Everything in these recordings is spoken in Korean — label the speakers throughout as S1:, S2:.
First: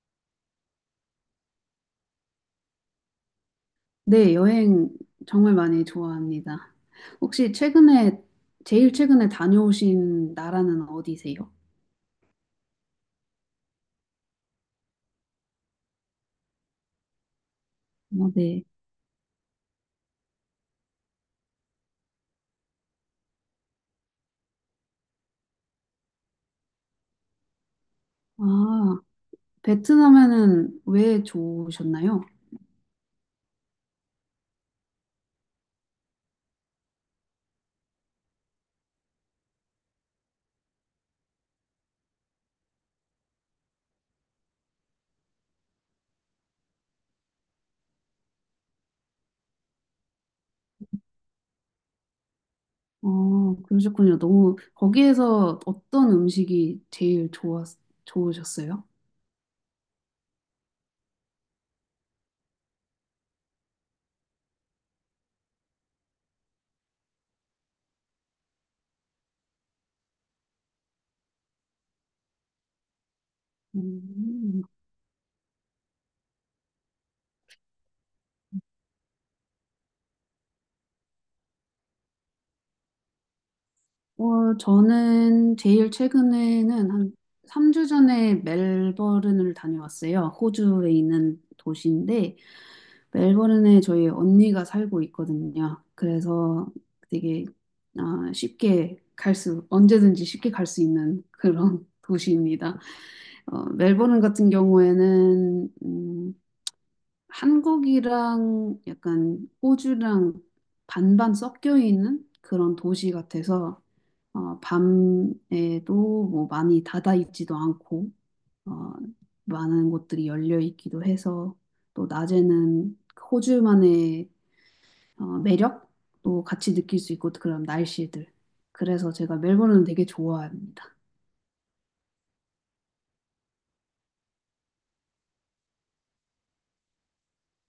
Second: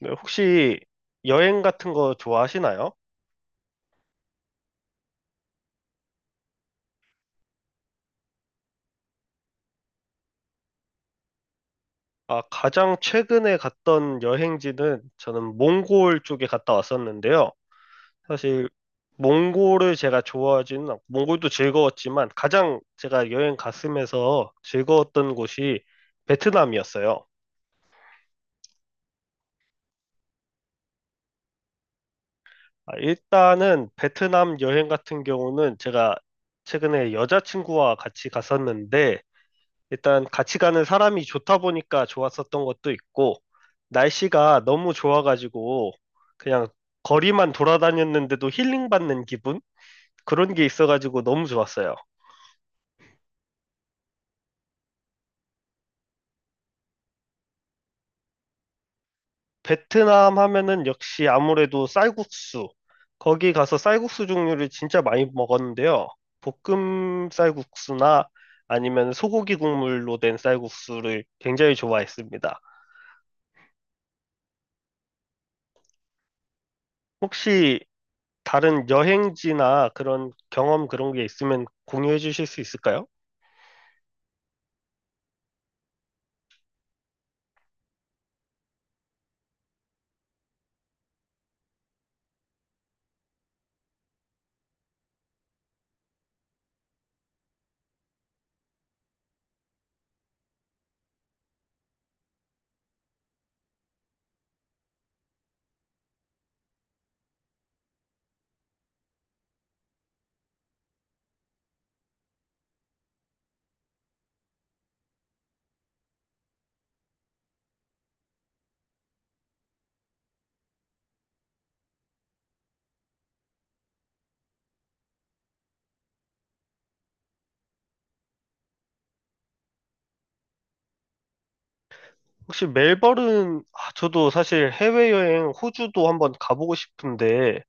S1: 네, 혹시 여행 같은 거 좋아하시나요?
S2: 네, 여행 정말 많이 좋아합니다. 혹시 제일 최근에 다녀오신 나라는 어디세요?
S1: 아, 가장 최근에 갔던 여행지는 저는 몽골 쪽에 갔다 왔었는데요.
S2: 어, 네.
S1: 사실 몽골을 제가 좋아하지는 않고, 몽골도 즐거웠지만 가장 제가 여행 갔으면서 즐거웠던 곳이 베트남이었어요.
S2: 아, 베트남에는 왜 좋으셨나요?
S1: 아, 일단은 베트남 여행 같은 경우는 제가 최근에 여자친구와 같이 갔었는데 일단 같이 가는 사람이 좋다 보니까 좋았었던 것도 있고, 날씨가 너무 좋아가지고, 그냥 거리만 돌아다녔는데도 힐링받는 기분? 그런 게 있어가지고 너무 좋았어요.
S2: 어, 그러셨군요. 거기에서 어떤 음식이 제일 좋으셨어요?
S1: 베트남 하면은 역시 아무래도 쌀국수. 거기 가서 쌀국수 종류를 진짜 많이 먹었는데요. 볶음 쌀국수나 아니면 소고기 국물로 된 쌀국수를 굉장히 좋아했습니다.
S2: 음.
S1: 혹시 다른 여행지나 그런 경험 그런 게 있으면 공유해 주실 수 있을까요?
S2: 저는 제일 최근에는 한 3주 전에 멜버른을 다녀왔어요. 호주에 있는 도시인데, 멜버른에 저희 언니가 살고 있거든요. 그래서 되게 언제든지 쉽게 갈 수 있는 그런 도시입니다. 멜버른 같은 경우에는 한국이랑 약간 호주랑 반반 섞여 있는 그런 도시 같아서 밤에도 뭐 많이 닫아 있지도 않고 어, 많은 곳들이 열려 있기도 해서 또 낮에는 호주만의 매력도 같이 느낄 수 있고 그런 날씨들. 그래서 제가 멜버른을 되게 좋아합니다.
S1: 혹시 멜버른, 아, 저도 사실 해외여행 호주도 한번 가보고 싶은데,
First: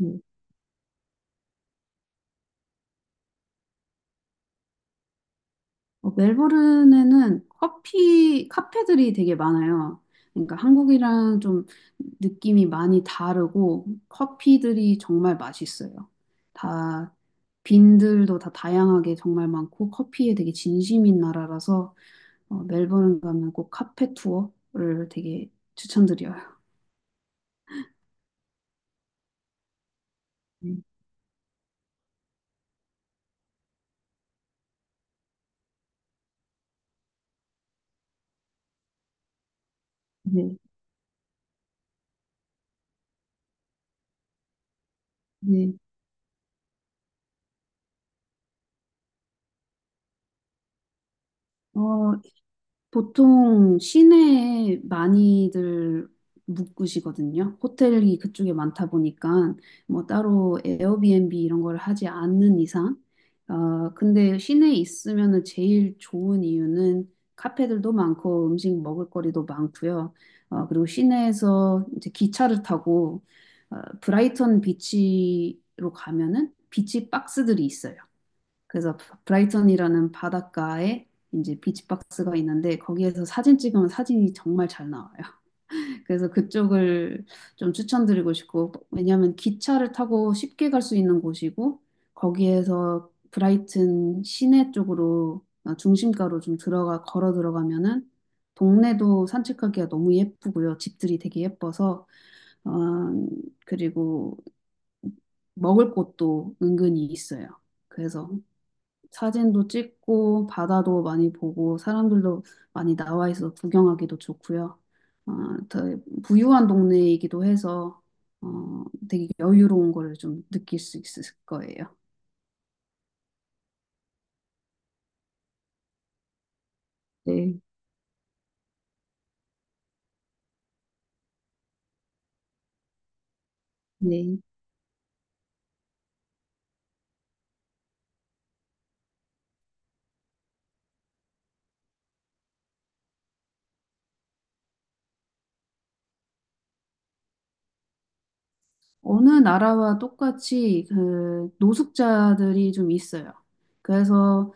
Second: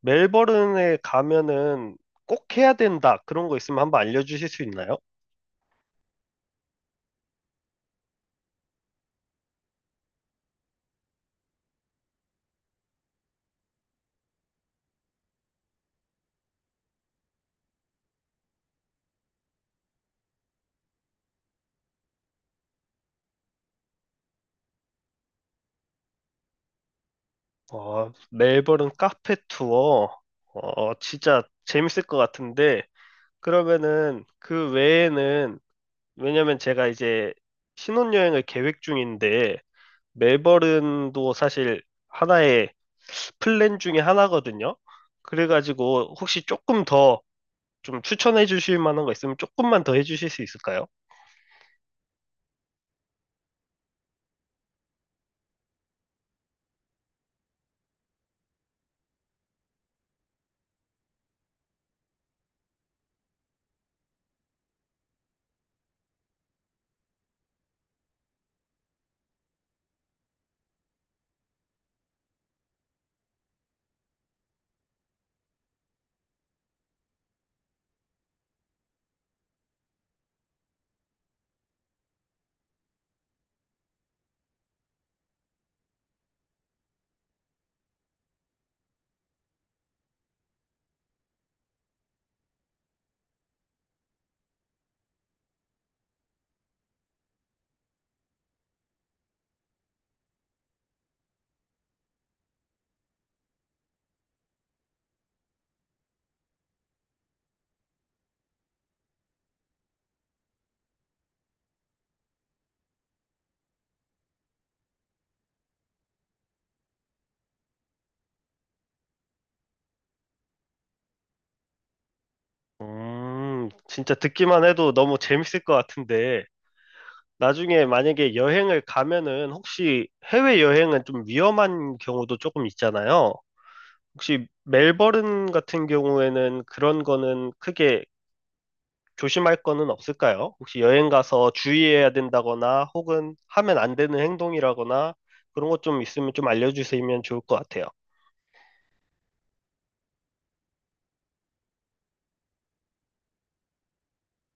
S1: 멜버른에 가면은 꼭 해야 된다. 그런 거 있으면 한번 알려주실 수 있나요?
S2: 멜버른에는 카페들이 되게 많아요. 그러니까 한국이랑 좀 느낌이 많이 다르고 커피들이 정말 맛있어요. 다 빈들도 다 다양하게 정말 많고 커피에 되게 진심인 나라라서 멜버른 가면 꼭 카페 투어를 되게 추천드려요.
S1: 어, 멜버른 카페 투어,
S2: 네.
S1: 어, 진짜 재밌을 것 같은데, 그러면은 그 외에는, 왜냐면 제가 이제 신혼여행을 계획 중인데, 멜
S2: 네.
S1: 버 l 도 사실 하나의 플랜 중에 하나거든요.
S2: 네.
S1: 그래가지고 혹시 조금 더 좀 추천해 주실 만한 거 있으면 조금만 더 해주실 수 있을까요?
S2: 어, 보통 시내에 많이들 묵으시거든요. 호텔이 그쪽에 많다 보니까 뭐 따로 에어비앤비 이런 걸 하지 않는 이상. 근데 시내에 있으면은 제일 좋은 이유는 카페들도 많고 음식 먹을거리도 많고요. 그리고 시내에서 이제 기차를 타고 브라이턴 비치로 가면은 비치 박스들이 있어요. 그래서 브라이턴이라는 바닷가에 이제 비치박스가 있는데 거기에서 사진 찍으면 사진이 정말 잘 나와요. 그래서 그쪽을 좀 추천드리고 싶고 왜냐하면 기차를 타고 쉽게 갈 수 있는 곳이고 거기에서 브라이튼 시내 쪽으로 중심가로 좀 들어가 걸어 들어가면은 동네도 산책하기가 너무 예쁘고요. 집들이 되게 예뻐서 어, 그리고 먹을 곳도 은근히 있어요. 그래서 사진도 찍고 바다도 많이 보고 사람들도 많이 나와 있어서 구경하기도 좋고요. 어, 더 부유한 동네이기도 해서 어, 되게 여유로운 거를 좀 느낄 수 있을 거예요.
S1: 진짜 듣기만 해도 너무 재밌을 것 같은데,
S2: 네,
S1: 나중에 만약에 여행을 가면은 혹시 해외 여행은 좀 위험한 경우도 조금 있잖아요.
S2: 네.
S1: 혹시 멜버른 같은 경우에는 그런 거는 크게 조심할 거는 없을까요? 혹시 여행 가서 주의해야 된다거나 혹은 하면 안 되는 행동이라거나 그런 것 좀 있으면 좀 알려주시면 좋을 것 같아요.
S2: 어느 나라와 똑같이 그 노숙자들이 좀 있어요. 그래서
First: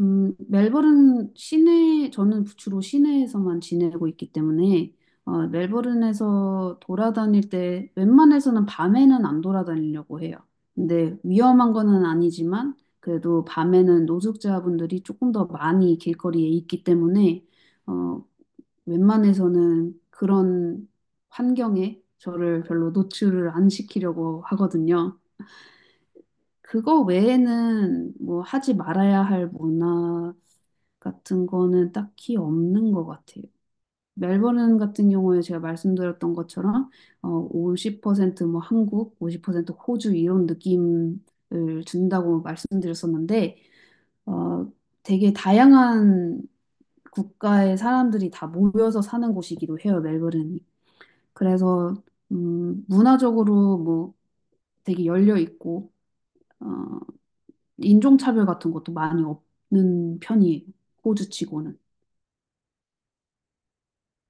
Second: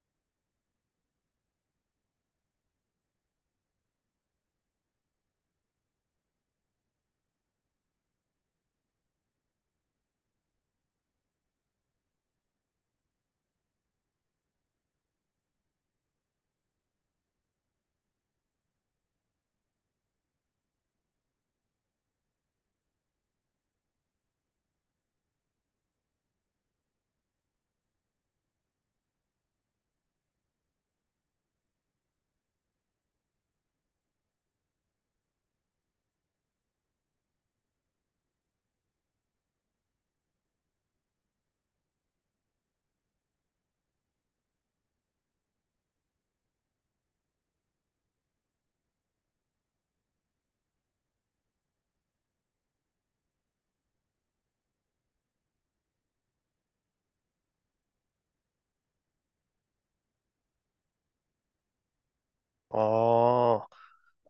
S2: 멜버른 시내 저는 주로 시내에서만 지내고 있기 때문에 멜버른에서 돌아다닐 때 웬만해서는 밤에는 안 돌아다니려고 해요. 근데 위험한 거는 아니지만 그래도 밤에는 노숙자분들이 조금 더 많이 길거리에 있기 때문에 어, 웬만해서는 그런 환경에 저를 별로 노출을 안 시키려고 하거든요. 그거 외에는 뭐 하지 말아야 할 문화 같은 거는 딱히 없는 것 같아요. 멜버른 같은 경우에 제가 말씀드렸던 것처럼 50%뭐 한국, 50% 호주 이런 느낌을 준다고 말씀드렸었는데 어, 되게 다양한 국가의 사람들이 다 모여서 사는 곳이기도 해요, 멜버른이. 그래서 문화적으로 뭐 되게 열려 있고 어, 인종차별 같은 것도 많이 없는 편이에요. 호주치고는.
S1: 어,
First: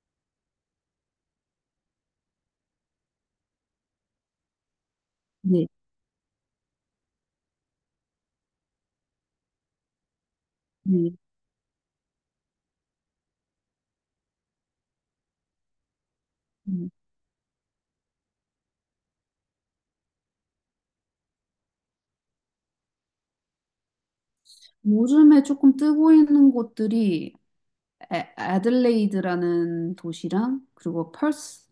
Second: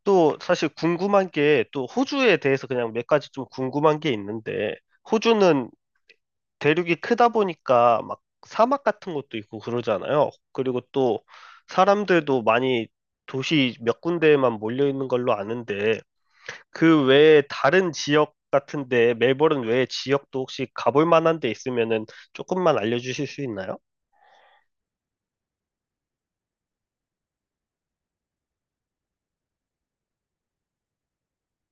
S1: 또 사실 궁금한 게 또 호주에 대해서 그냥 몇 가지 좀 궁금한 게 있는데
S2: 네.
S1: 호주는 대륙이 크다 보니까 막 사막 같은 것도 있고 그러잖아요. 그리고
S2: 네.
S1: 또 사람들도 많이 도시 몇 군데에만 몰려 있는 걸로 아는데
S2: 음.
S1: 그 외에 다른 지역 같은데 멜버른 외에 지역도 혹시 가볼 만한 데 있으면은 조금만 알려주실 수 있나요?
S2: 요즘에 조금 뜨고 있는 곳들이 애들레이드라는 도시랑 그리고 펄스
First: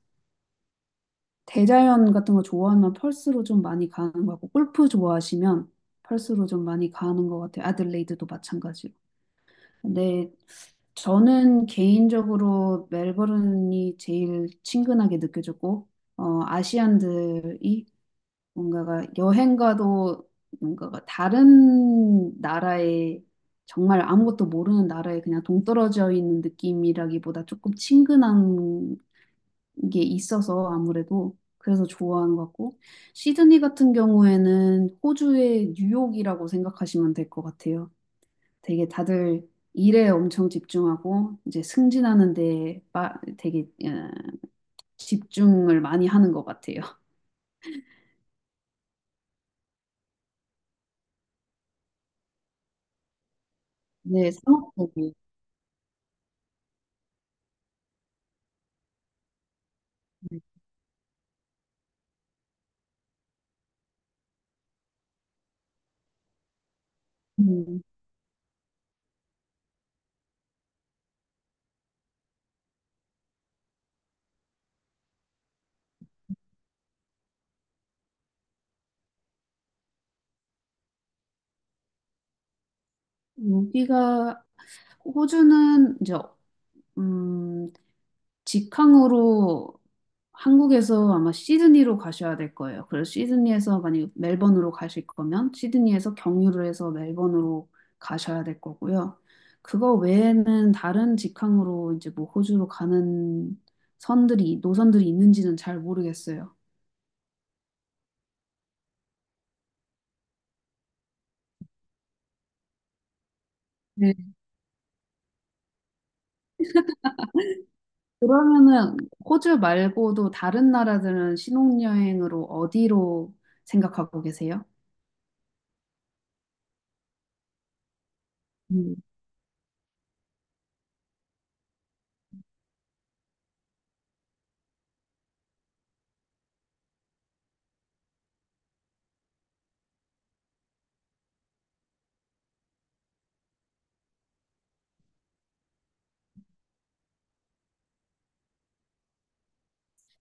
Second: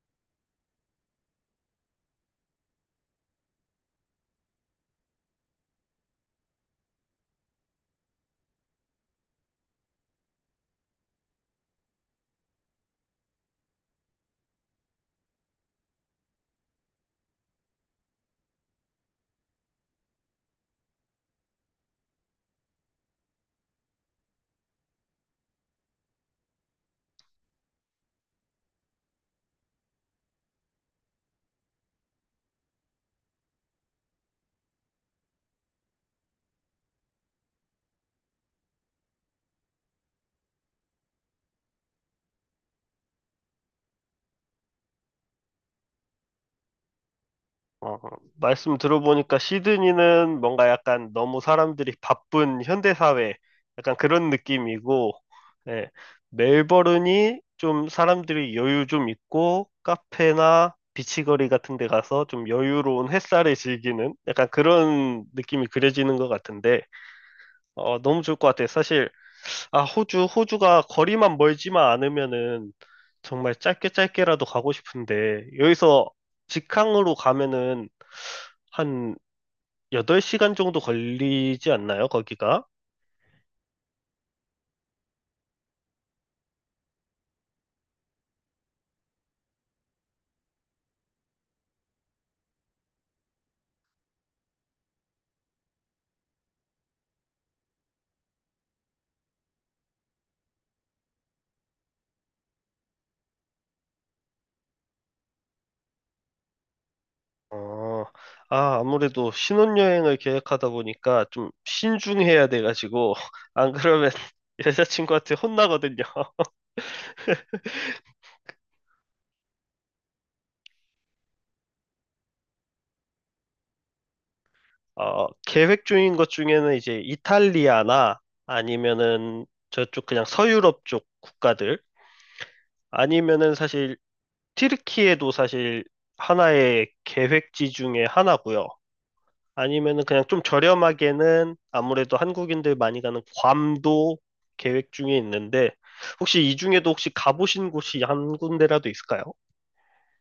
S2: 대자연 같은 거 좋아하면 펄스로 좀 많이 가는 거 같고 골프 좋아하시면 펄스로 좀 많이 가는 것 같아요. 애들레이드도 마찬가지로. 근데 저는 개인적으로 멜버른이 제일 친근하게 느껴졌고, 아시안들이 뭔가가 여행가도 뭔가가 다른 나라에 정말 아무것도 모르는 나라에 그냥 동떨어져 있는 느낌이라기보다 조금 친근한 게 있어서 아무래도 그래서 좋아하는 것 같고, 시드니 같은 경우에는 호주의 뉴욕이라고 생각하시면 될 것 같아요. 되게 다들 일에 엄청 집중하고 이제 승진하는 데 되게 집중을 많이 하는 것 같아요.
S1: 어, 말씀 들어보니까 시드니는 뭔가 약간 너무 사람들이 바쁜 현대사회 약간 그런
S2: 네,
S1: 느낌이고,
S2: 상업적이.
S1: 예, 멜버른이 좀 사람들이 여유 좀 있고 카페나 비치거리 같은 데 가서 좀 여유로운 햇살을 즐기는 약간 그런 느낌이 그려지는 것 같은데,
S2: 음,
S1: 어, 너무 좋을 것 같아요. 사실, 아, 호주, 호주가 거리만 멀지만 않으면은 정말 짧게 짧게라도 가고 싶은데, 여기서 직항으로 가면은 한 8시간 정도 걸리지 않나요, 거기가?
S2: 여기가 호주는 이제 음, 직항으로 한국에서 아마 시드니로 가셔야 될 거예요. 그래서 시드니에서 만약 멜번으로 가실 거면 시드니에서 경유를 해서 멜번으로 가셔야 될 거고요. 그거 외에는 다른 직항으로 이제 뭐 호주로 가는 선들이 노선들이 있는지는 잘 모르겠어요.
S1: 어, 아, 아무래도 신혼여행을 계획하다 보니까 좀 신중해야 돼가지고, 안 그러면
S2: 네.
S1: 여자친구한테 혼나거든요.
S2: 그러면은 호주 말고도 다른 나라들은 신혼여행으로 어디로 생각하고 계세요?
S1: 어, 계획 중인 것 중에는 이제 이탈리아나
S2: 음.
S1: 아니면은 저쪽 그냥 서유럽 쪽 국가들 아니면은 사실 튀르키예도 사실 하나의 계획지 중에 하나고요. 아니면은 그냥 좀 저렴하게는 아무래도 한국인들 많이 가는 괌도 계획 중에 있는데 혹시 이 중에도 혹시 가보신 곳이 한 군데라도 있을까요?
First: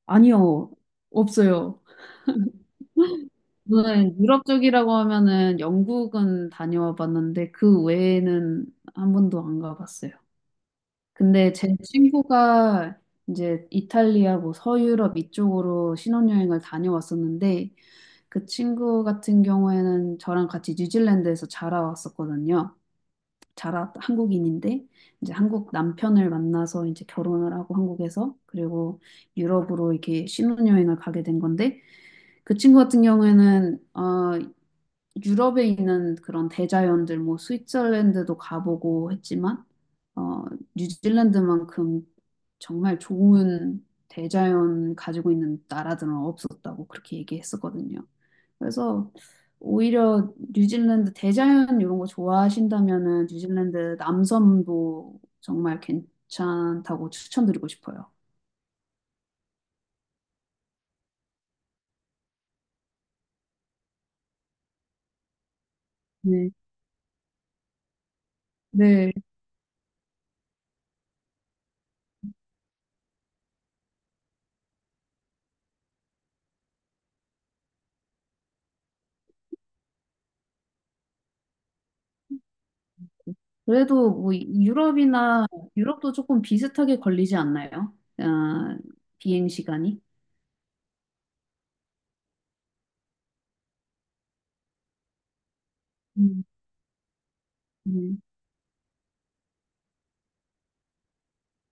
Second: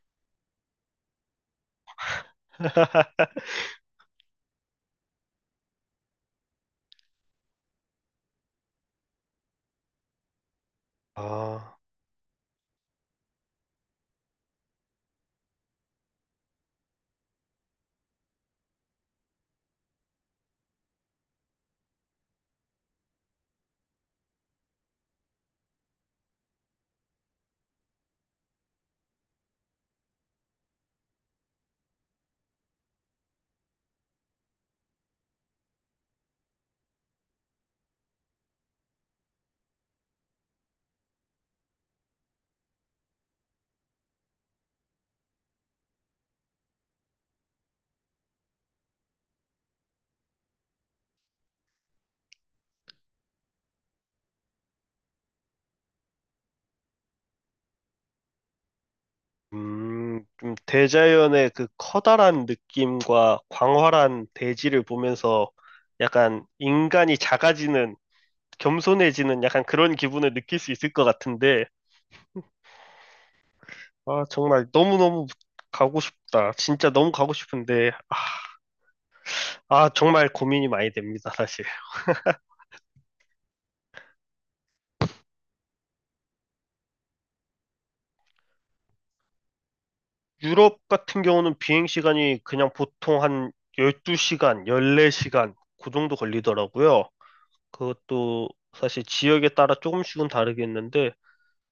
S2: 아니요, 없어요. 저는 유럽 쪽이라고 하면은 영국은 다녀와 봤는데 그 외에는 한 번도 안 가봤어요. 근데 제
S1: 아,
S2: 친구가 이제 이탈리아 뭐 서유럽 이쪽으로 신혼여행을 다녀왔었는데 그 친구 같은 경우에는 저랑 같이 뉴질랜드에서 자라왔었거든요. 자라 한국인인데 이제 한국 남편을 만나서 이제 결혼을 하고 한국에서 그리고 유럽으로 이렇게 신혼여행을 가게 된 건데 그 친구 같은 경우에는 유럽에 있는 그런 대자연들, 뭐 스위tzerland도 가보고 했지만, 어, 뉴질랜드만큼 정말 좋은 대자연 가지고 있는 나라들은 없었다고 그렇게 얘기했었거든요. 그래서 오히려 뉴질랜드 대자연 이런 거 좋아하신다면은 뉴질랜드 남섬도 정말 괜찮다고 추천드리고 싶어요.
S1: 좀 대자연의 그 커다란 느낌과 광활한 대지를 보면서 약간
S2: 네.
S1: 인간이 작아지는,
S2: 네,
S1: 겸손해지는 약간 그런 기분을 느낄 수 있을 것 같은데, 아, 정말 너무너무 가고 싶다. 진짜 너무 가고 싶은데, 아, 아, 정말 고민이 많이 됩니다, 사실.
S2: 그래도 뭐 유럽이나 유럽도 조금 비슷하게 걸리지 않나요? 아, 비행 시간이?
S1: 유럽 같은 경우는 비행 시간이 그냥 보통 한 12시간, 14시간, 그 정도
S2: 음,
S1: 걸리더라고요.
S2: 음.
S1: 그것도 사실 지역에 따라 조금씩은 다르겠는데,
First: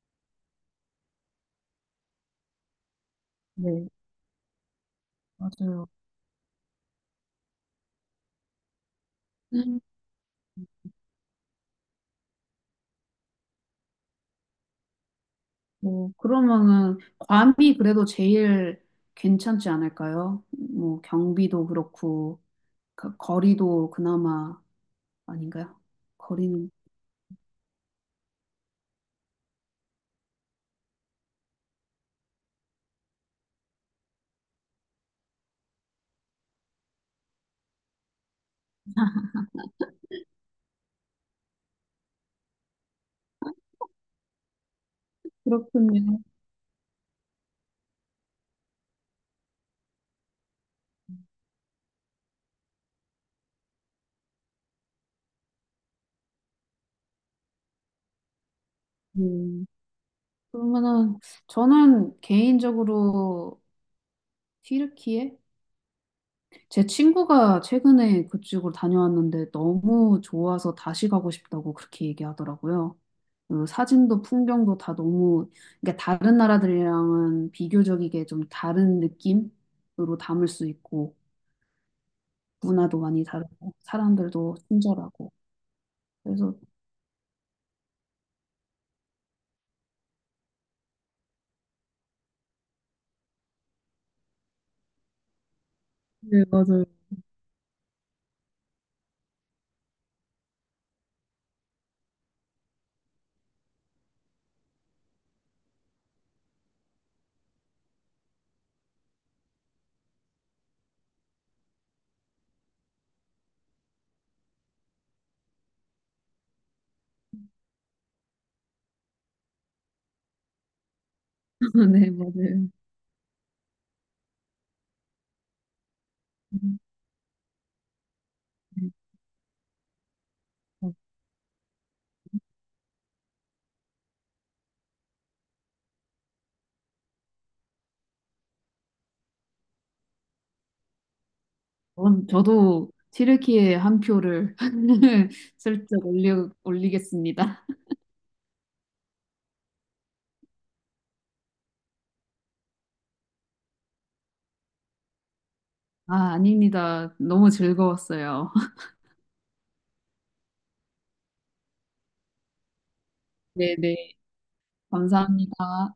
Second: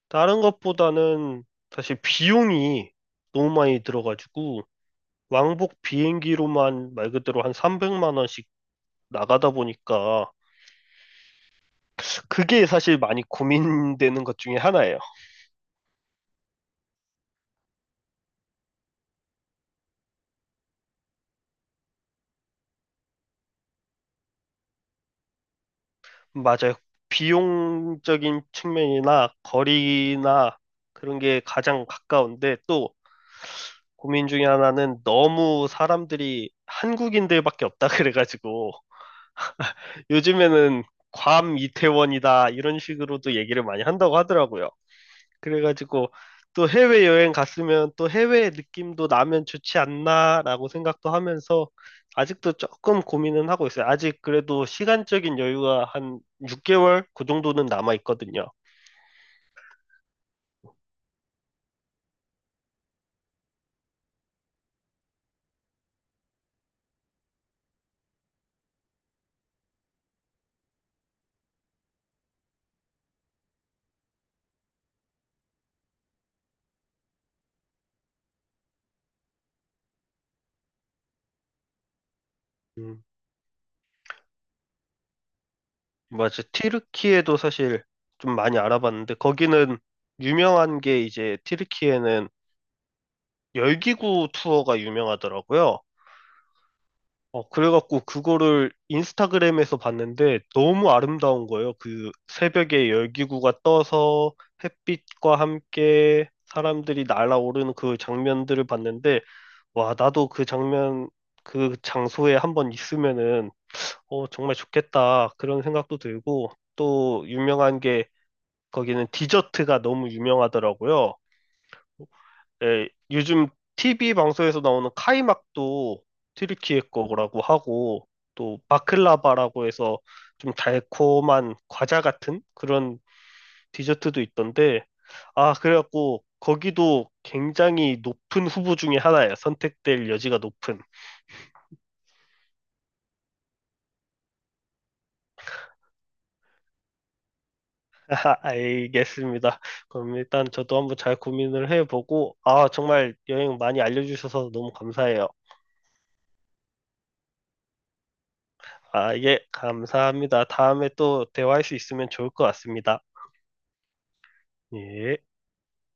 S1: 다른 것보다는 사실 비용이 너무 많이
S2: 네,
S1: 들어가지고 왕복
S2: 맞아요.
S1: 비행기로만 말 그대로 한 300만 원씩 나가다
S2: 음.
S1: 보니까 그게 사실 많이 고민되는 것 중에 하나예요.
S2: 뭐 그러면은 괌이 그래도 제일 괜찮지 않을까요? 뭐 경비도 그렇고 그 거리도 그나마 아닌가요? 거리는
S1: 맞아요. 비용적인 측면이나 거리나 그런 게 가장 가까운데 또 고민 중에 하나는 너무 사람들이 한국인들밖에 없다 그래가지고 요즘에는 괌 이태원이다 이런 식으로도 얘기를 많이 한다고 하더라고요. 그래가지고
S2: 그렇군요.
S1: 또 해외여행 갔으면 또 해외 느낌도 나면 좋지 않나라고 생각도 하면서 아직도 조금 고민은 하고 있어요. 아직 그래도 시간적인 여유가 한 6개월 그 정도는 남아 있거든요.
S2: 음. 그러면은 저는 개인적으로 튀르키예? 제 친구가 최근에 그쪽으로 다녀왔는데 너무 좋아서 다시 가고 싶다고 그렇게 얘기하더라고요. 그 사진도 풍경도 다 너무, 그러니까 다른 나라들이랑은 비교적이게 좀 다른 느낌으로 담을 수 있고, 문화도
S1: 음,
S2: 많이 다르고, 사람들도 친절하고.
S1: 맞아.
S2: 그래서,
S1: 튀르키예도 사실 좀 많이 알아봤는데 거기는 유명한 게 이제 튀르키예는 열기구 투어가 유명하더라고요.
S2: 네, 맞아요.
S1: 어, 그래갖고 그거를 인스타그램에서 봤는데 너무 아름다운 거예요. 그 새벽에 열기구가 떠서 햇빛과 함께 사람들이 날아오르는 그 장면들을 봤는데, 와, 나도 그 장면, 그 장소에 한번 있으면은, 어, 정말 좋겠다. 그런 생각도 들고, 또 유명한 게 거기는 디저트가 너무 유명하더라고요.
S2: 네, 맞아요.
S1: 예, 요즘 TV 방송에서 나오는 카이막도 튀르키예 거라고 하고 또
S2: 네.
S1: 바클라바라고 해서 좀 달콤한 과자 같은 그런 디저트도 있던데 아 그래갖고 거기도 굉장히 높은 후보 중에 하나예요. 선택될 여지가 높은.
S2: 그럼 저도 튀르키예 한 표를 슬쩍 올리겠습니다.
S1: 알겠습니다. 그럼 일단 저도 한번 잘 고민을 해보고 아 정말 여행 많이 알려주셔서 너무 감사해요.
S2: 아, 아닙니다. 너무 즐거웠어요.
S1: 아, 예, 감사합니다. 다음에 또 대화할 수 있으면 좋을 것 같습니다.
S2: 네네.
S1: 예.
S2: 감사합니다.